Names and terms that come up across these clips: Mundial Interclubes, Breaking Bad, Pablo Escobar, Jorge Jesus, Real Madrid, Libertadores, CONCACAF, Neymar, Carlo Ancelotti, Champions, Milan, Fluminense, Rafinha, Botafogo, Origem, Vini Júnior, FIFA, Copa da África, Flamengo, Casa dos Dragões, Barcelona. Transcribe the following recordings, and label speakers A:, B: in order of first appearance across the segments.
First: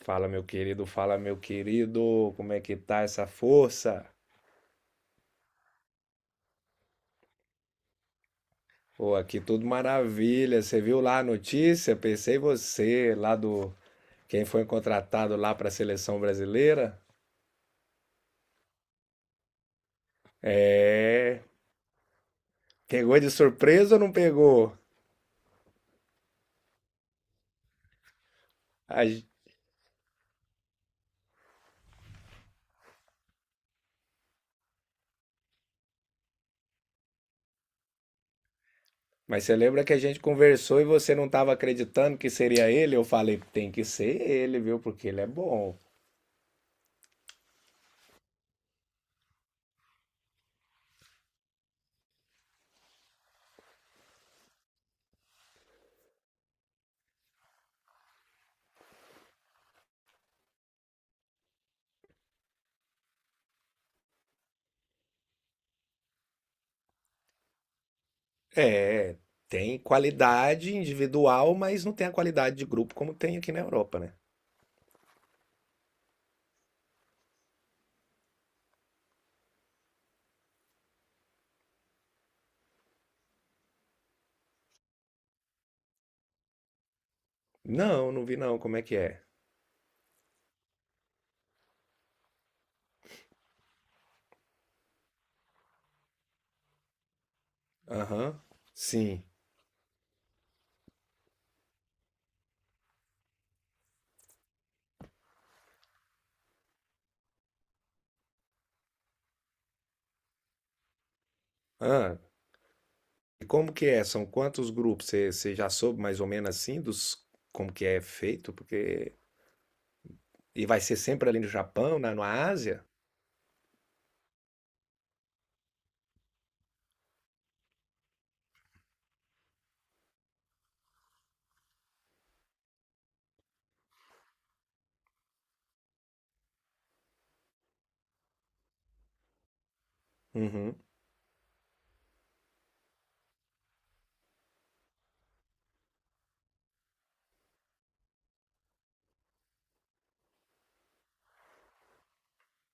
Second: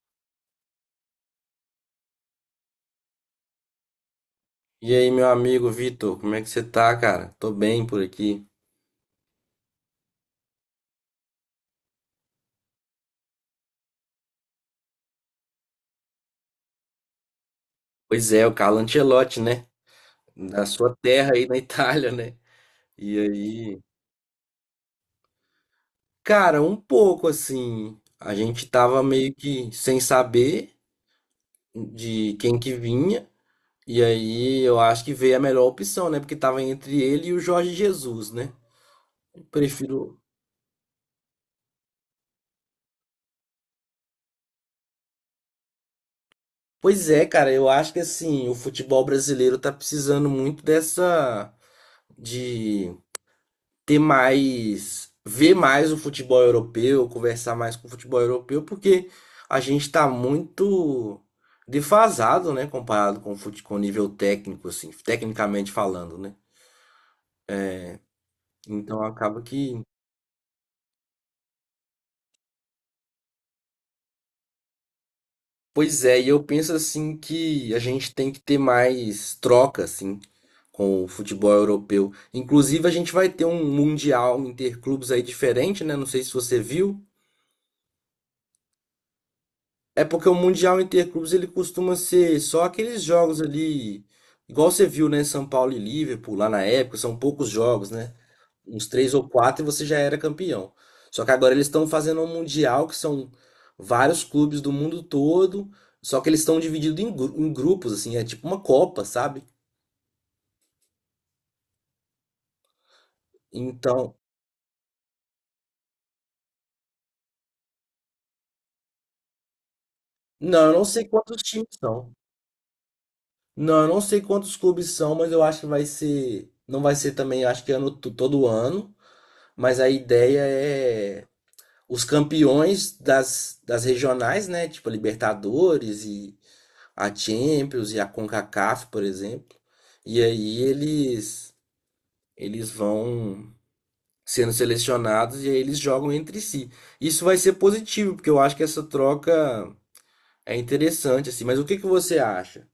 A: Fala, meu querido, como é que tá essa força?
B: E aí, meu amigo Vitor, como é que você tá, cara? Tô bem por aqui.
A: Pô, aqui tudo maravilha. Você viu lá a notícia? Pensei em você, lá do quem foi contratado lá para a seleção brasileira.
B: Pois é, o Carlo Ancelotti, né? Da sua terra
A: É,
B: aí na Itália, né? E
A: pegou de
B: aí,
A: surpresa ou não pegou?
B: cara, um pouco assim, a gente tava
A: A gen-
B: meio que sem saber de quem que vinha, e aí eu acho que veio a melhor opção, né? Porque tava entre ele e o Jorge Jesus, né?
A: Mas você lembra que a gente
B: Prefiro.
A: conversou e você não estava acreditando que seria ele? Eu falei, tem que ser ele, viu? Porque ele é bom.
B: Pois é, cara, eu acho que assim, o futebol brasileiro tá precisando muito dessa de ter mais, ver mais o futebol europeu, conversar mais com o futebol europeu, porque a gente está muito defasado, né, comparado com o com o nível técnico, assim, tecnicamente falando, né? Então
A: É,
B: acaba
A: tem
B: que,
A: qualidade individual, mas não tem a qualidade de grupo como tem aqui na Europa, né?
B: pois é, e eu penso assim que a gente tem que ter mais troca, assim, com o futebol europeu. Inclusive a gente vai ter um mundial interclubes aí diferente, né? Não sei se você viu.
A: Não, não vi não. Como é que é?
B: É porque o Mundial Interclubes ele costuma ser só aqueles jogos ali, igual você viu, né? São Paulo e Liverpool lá na época, são poucos jogos, né?
A: Aham.
B: Uns três
A: Sim.
B: ou quatro e você já era campeão. Só que agora eles estão fazendo um Mundial que são vários clubes do mundo todo, só que eles estão divididos em, em grupos, assim, é tipo uma Copa, sabe?
A: Ah, e como que é?
B: Então,
A: São quantos grupos? Você já soube mais ou menos assim dos como que é feito? Porque e
B: não, eu
A: vai
B: não
A: ser
B: sei
A: sempre ali
B: quantos
A: no
B: times
A: Japão,
B: são.
A: na Ásia?
B: Não, eu não sei quantos clubes são, mas eu acho que vai ser, não vai ser também, eu acho que ano, todo ano. Mas a ideia é os campeões das, das regionais, né? Tipo a Libertadores e a Champions e a CONCACAF, por exemplo. E aí
A: Uhum.
B: eles vão sendo selecionados e aí eles jogam entre si. Isso vai ser positivo, porque eu acho que essa troca é interessante assim, mas o que que você acha?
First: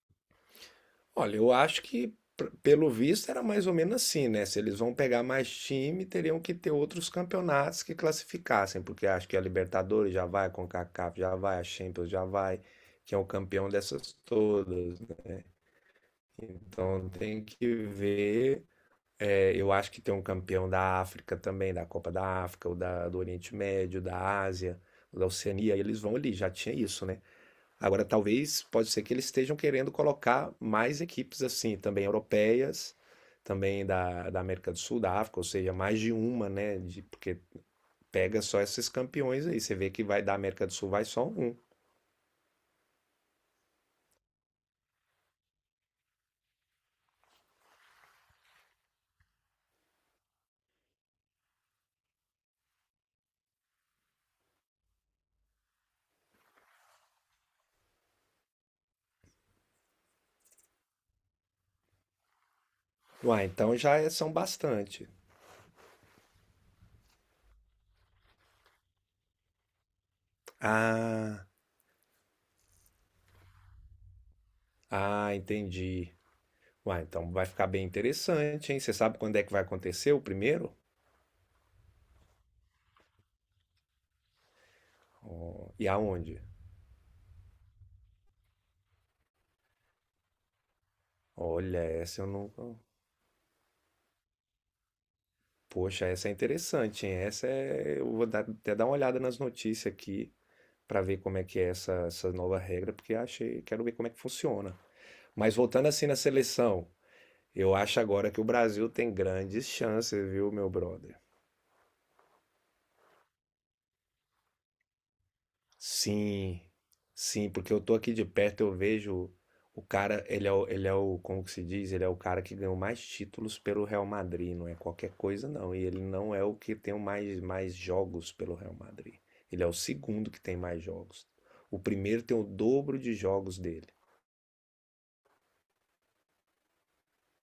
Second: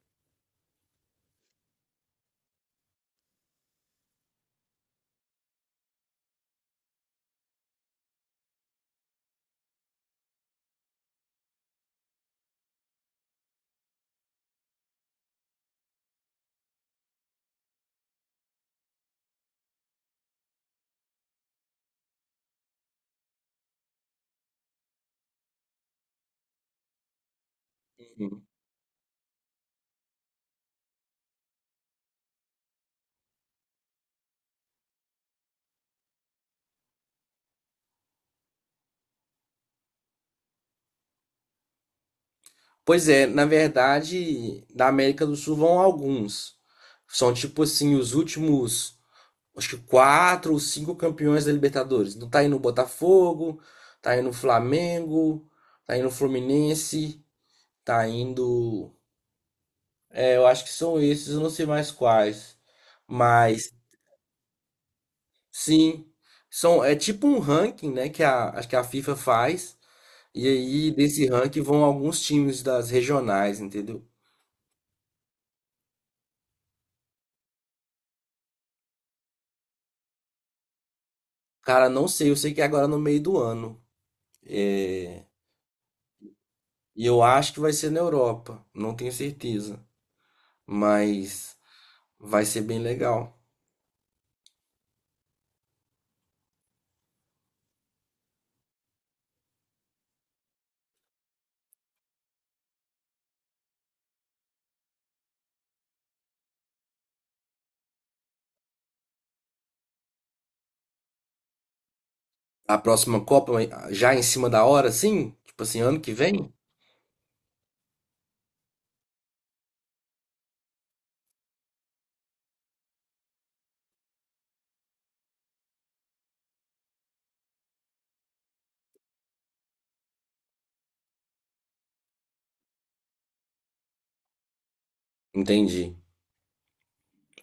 A: Olha, eu acho que pelo visto era mais ou menos assim, né? Se eles vão pegar mais time, teriam que ter outros campeonatos que classificassem, porque acho que a Libertadores já vai, a CONCACAF já vai, a Champions já vai, que é o campeão dessas todas. Então tem que ver. É, eu acho que tem um campeão da África também, da Copa da África, ou da, do Oriente Médio, da Ásia, da Oceania, e eles vão ali, já tinha isso, né? Agora,
B: Uhum.
A: talvez, pode ser que eles estejam querendo colocar mais equipes assim, também europeias, também da, da América do Sul, da África, ou seja, mais de uma, né? De, porque pega só esses campeões aí, você vê que vai da América do Sul, vai só um.
B: Pois é, na verdade, da América do Sul vão alguns. São tipo assim os últimos, acho que quatro ou cinco campeões da Libertadores. Não tá aí no Botafogo, tá aí no Flamengo, tá aí no Fluminense, tá indo. É, eu acho que são esses, eu não sei mais quais.
A: Uai,
B: Mas
A: então são bastante.
B: sim, são é tipo um ranking, né, que a acho que a FIFA faz. E aí desse
A: Ah,
B: ranking vão alguns times das regionais, entendeu?
A: ah, entendi. Uai, então vai ficar bem interessante, hein? Você sabe quando é que vai acontecer o primeiro?
B: Cara, não sei, eu sei que é agora no meio do ano. É,
A: E aonde?
B: e eu acho que vai ser na Europa, não tenho certeza. Mas
A: Olha, essa eu
B: vai
A: não.
B: ser bem legal.
A: Poxa, essa é interessante, hein? Essa é. Eu vou até dar uma olhada nas notícias aqui para ver como é que é essa, essa nova regra, porque achei. Quero ver como é que funciona. Mas voltando assim na seleção, eu acho agora que o Brasil tem grandes chances, viu, meu brother?
B: A próxima Copa, ah, já em cima da hora, sim? Tipo assim, ano que vem?
A: Sim, sim, porque eu tô aqui de perto, eu vejo o cara, ele é o, como que se diz? Ele é o cara que ganhou mais títulos pelo Real Madrid, não é qualquer coisa não. E ele não é o que tem o mais jogos pelo Real Madrid. Ele é o segundo que tem mais jogos. O primeiro tem o dobro de jogos dele.
B: Entendi.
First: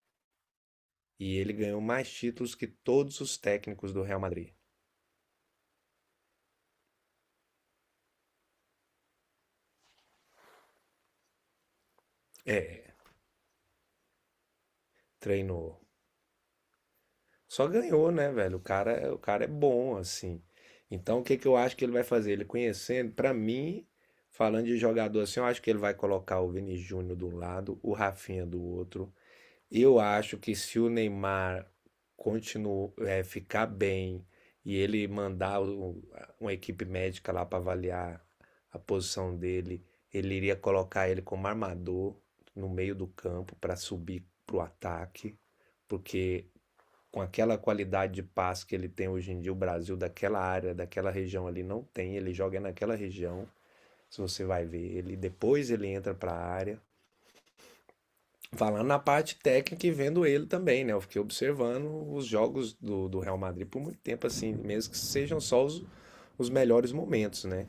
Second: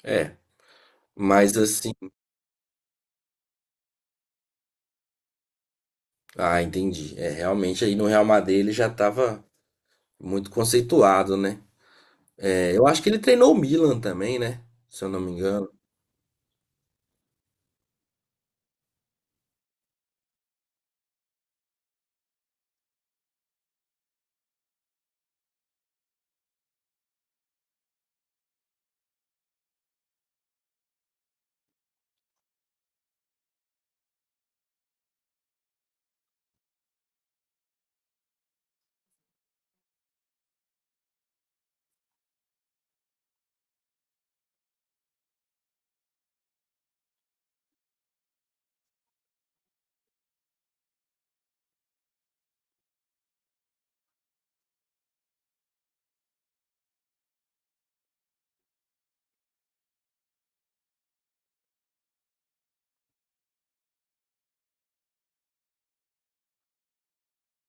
B: É,
A: E ele
B: mas
A: ganhou
B: assim,
A: mais títulos que todos os técnicos do Real Madrid.
B: ah, entendi. É, realmente aí no Real Madrid ele já tava muito conceituado, né? É,
A: É,
B: eu acho que ele treinou o Milan também, né? Se eu não me engano.
A: treinou. Só ganhou, né, velho? O cara é bom, assim. Então, o que que eu acho que ele vai fazer? Ele conhecendo, pra mim, falando de jogador assim, eu acho que ele vai colocar o Vini Júnior do lado, o Rafinha do outro. Eu acho que se o Neymar continuar, ficar bem e ele mandar uma equipe médica lá para avaliar a posição dele, ele iria colocar ele como armador no meio do campo para subir pro ataque, porque com aquela qualidade de passe que ele tem hoje em dia, o Brasil daquela área, daquela região ali não tem, ele joga naquela região. Se você vai ver ele, depois ele entra para a área. Falando na parte técnica e vendo ele também, né? Eu fiquei observando os jogos do Real Madrid por muito tempo, assim, mesmo que sejam só os melhores momentos, né?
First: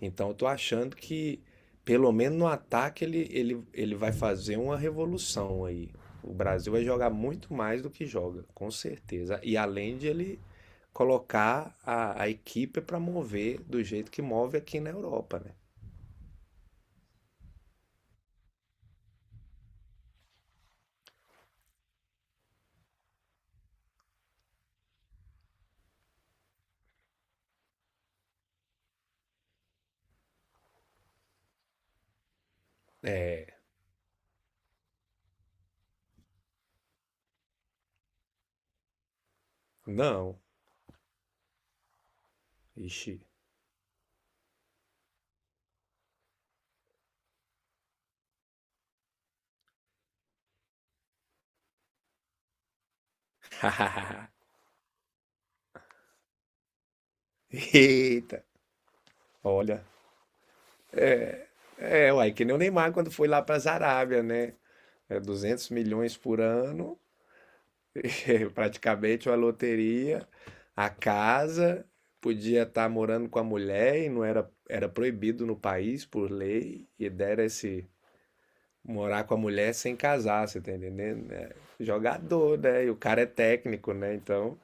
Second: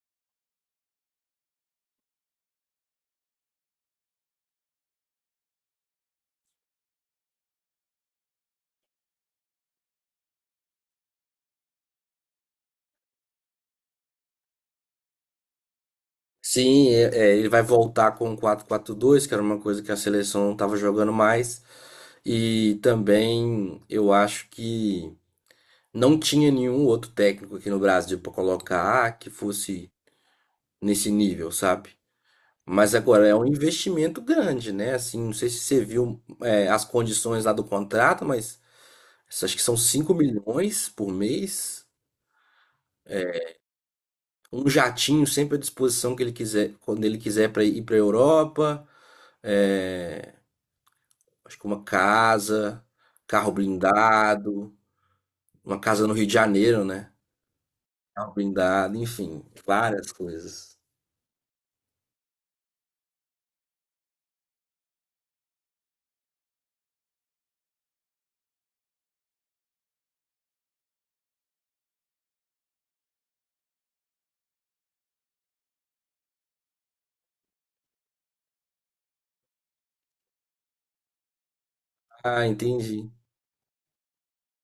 A: Então eu tô achando que, pelo menos no ataque, ele vai fazer uma revolução aí. O Brasil vai jogar muito mais do que joga, com certeza. E além de ele colocar a equipe para mover do jeito que move aqui na Europa, né?
B: Sim, é, ele vai voltar com o quatro 4 2, que era uma coisa que a seleção não tava jogando mais. E também eu acho que não tinha nenhum outro técnico aqui no Brasil para colocar, ah, que fosse nesse nível, sabe? Mas agora é um
A: É,
B: investimento grande, né? Assim, não sei se você viu, é, as condições lá do contrato, mas acho que são 5
A: não.
B: milhões por mês.
A: Ixi.
B: Um jatinho sempre à disposição que ele quiser, quando ele quiser, para ir para a Europa. É, acho que uma casa, carro blindado, uma casa no Rio de Janeiro, né? Carro
A: Eita.
B: blindado, enfim,
A: Olha.
B: várias coisas.
A: É, uai, que nem o Neymar quando foi lá para a Arábia, né? É 200 milhões por ano. Praticamente uma loteria, a casa, podia estar morando com a mulher e não era, era proibido no país por lei, e dera esse morar com a mulher sem casar, você tá entendendo? É
B: Ah,
A: jogador, né? E o
B: entendi.
A: cara é técnico, né? Então,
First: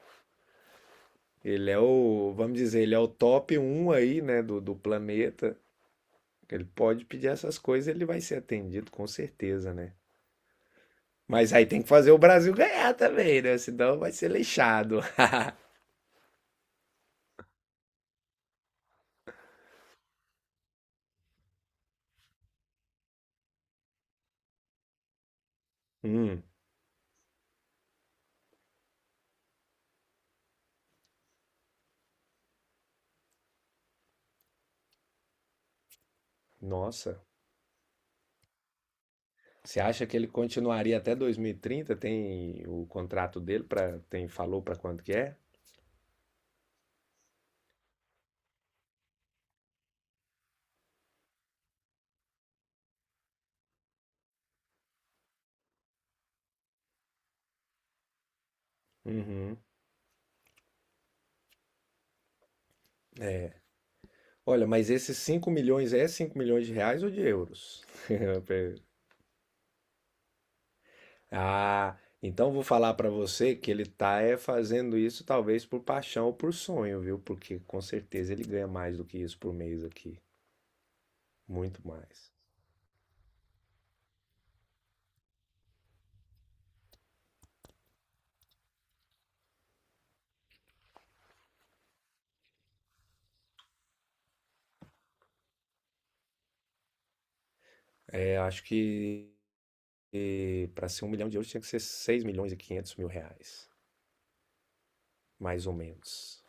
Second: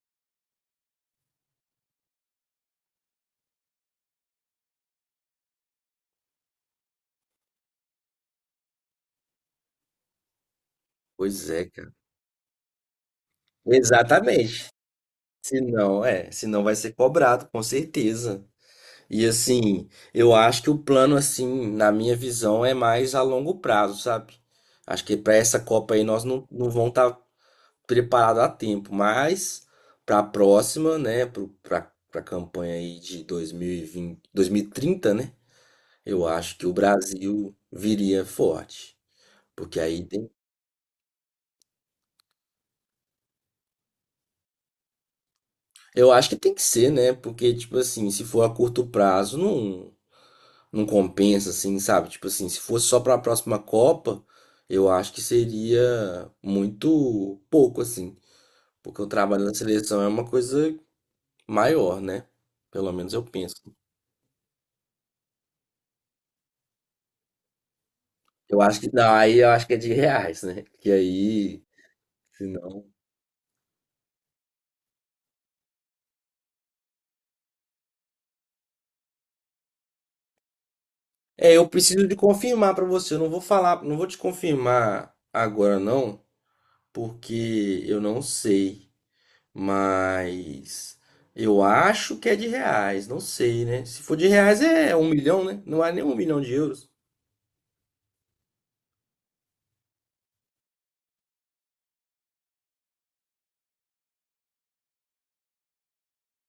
A: ele é o, vamos dizer, ele é o top um aí, né, do planeta. Ele pode pedir essas coisas, ele vai ser atendido com certeza, né?
B: Pois
A: Mas
B: é,
A: aí tem que
B: cara.
A: fazer o Brasil ganhar também, né? Senão vai ser
B: Exatamente.
A: leixado.
B: Se não, é, se não vai ser cobrado, com certeza. E assim, eu acho que o plano, assim, na minha visão, é mais a longo prazo, sabe? Acho que para essa Copa aí nós
A: Hum,
B: não vamos estar preparados a tempo, mas para a próxima, né, para a campanha aí de 2020, 2030, né? Eu acho que o
A: nossa.
B: Brasil viria forte. Porque
A: Você
B: aí
A: acha que ele
B: tem,
A: continuaria até 2030? Tem o contrato dele para tem falou para quanto que é?
B: eu acho que tem que ser, né? Porque tipo assim, se for a curto prazo, não compensa, assim, sabe? Tipo assim, se fosse só para a próxima Copa, eu acho que seria muito pouco, assim. Porque o trabalho da
A: Uhum.
B: seleção é uma coisa maior, né? Pelo menos eu penso.
A: Olha, mas esses 5 milhões é 5 milhões de reais ou de euros?
B: Eu acho que não, aí eu acho que é de reais, né? Que aí,
A: Ah,
B: se
A: então vou
B: não.
A: falar para você que ele tá é fazendo isso talvez por paixão ou por sonho, viu? Porque com certeza ele ganha mais do que isso por mês aqui,
B: É, eu
A: muito
B: preciso de
A: mais.
B: confirmar pra você. Eu não vou falar, não vou te confirmar agora não, porque eu não sei. Mas eu acho que é de reais, não sei, né? Se for de reais é um milhão, né? Não é nem um milhão de euros.
A: É, acho que para ser um milhão de euros tinha que ser 6.500.000 reais, mais ou menos.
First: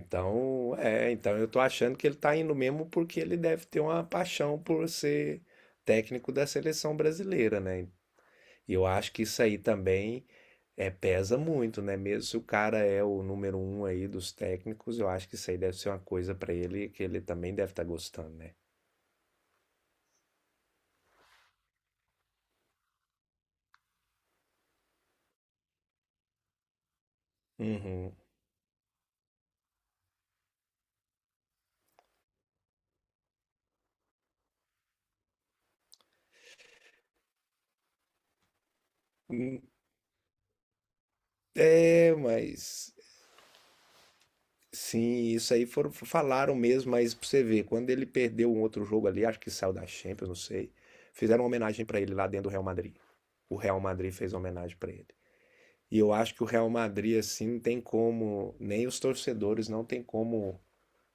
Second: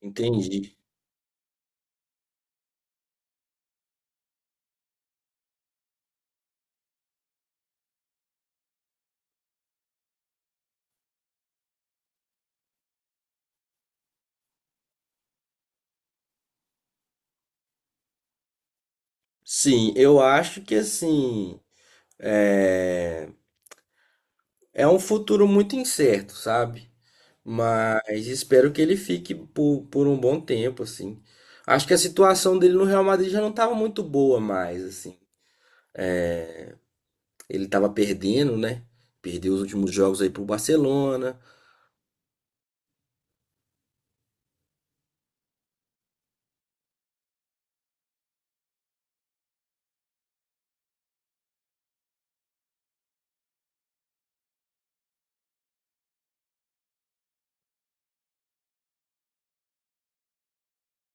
B: Entendi.
A: é, então eu tô achando que ele tá indo mesmo porque ele deve ter uma paixão por ser técnico da seleção brasileira, né? E eu acho que isso aí também é, pesa muito, né? Mesmo se o cara é o número um aí dos técnicos, eu acho que isso aí deve ser uma coisa pra ele que ele também deve estar gostando, né?
B: Sim, eu acho que assim é, é um futuro muito incerto, sabe?
A: Uhum.
B: Mas espero que ele fique por um bom tempo, assim. Acho que a situação dele no Real Madrid já não estava muito boa mais, assim. Ele estava perdendo, né? Perdeu os
A: Hum.
B: últimos jogos aí pro Barcelona.
A: É, mas sim, isso aí foram, falaram mesmo, mas pra você ver, quando ele perdeu um outro jogo ali, acho que saiu da Champions, não sei. Fizeram uma homenagem pra ele lá dentro do Real Madrid. O Real Madrid fez uma homenagem pra ele. E eu acho que o Real Madrid, assim, não tem como, nem os torcedores não tem como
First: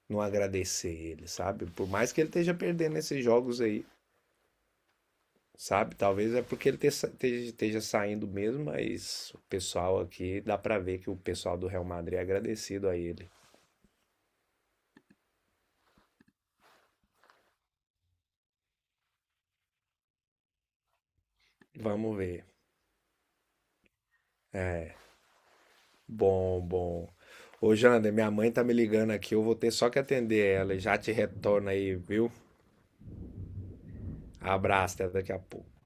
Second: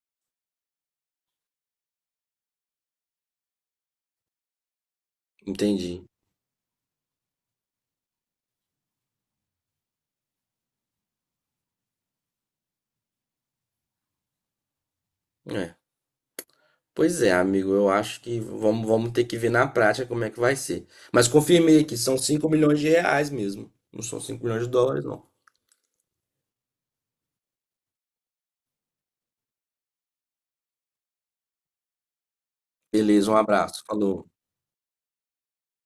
A: não agradecer ele, sabe? Por mais que ele esteja perdendo esses jogos aí, sabe?
B: Entendi.
A: Talvez é porque ele esteja saindo mesmo, mas o pessoal aqui, dá pra ver que o pessoal do Real Madrid é agradecido a ele.
B: É. Pois é, amigo, eu acho que vamos ter que ver na prática como é que vai ser. Mas confirmei que
A: Vamos
B: são
A: ver.
B: R$ 5 milhões mesmo. Não são US$ 5 milhões, não.
A: Bom, bom. Ô, Jander, minha mãe tá me ligando aqui, eu vou ter só que atender ela. Já te retorno aí, viu?
B: Beleza, um abraço. Falou.
A: Abraço, até daqui a pouco.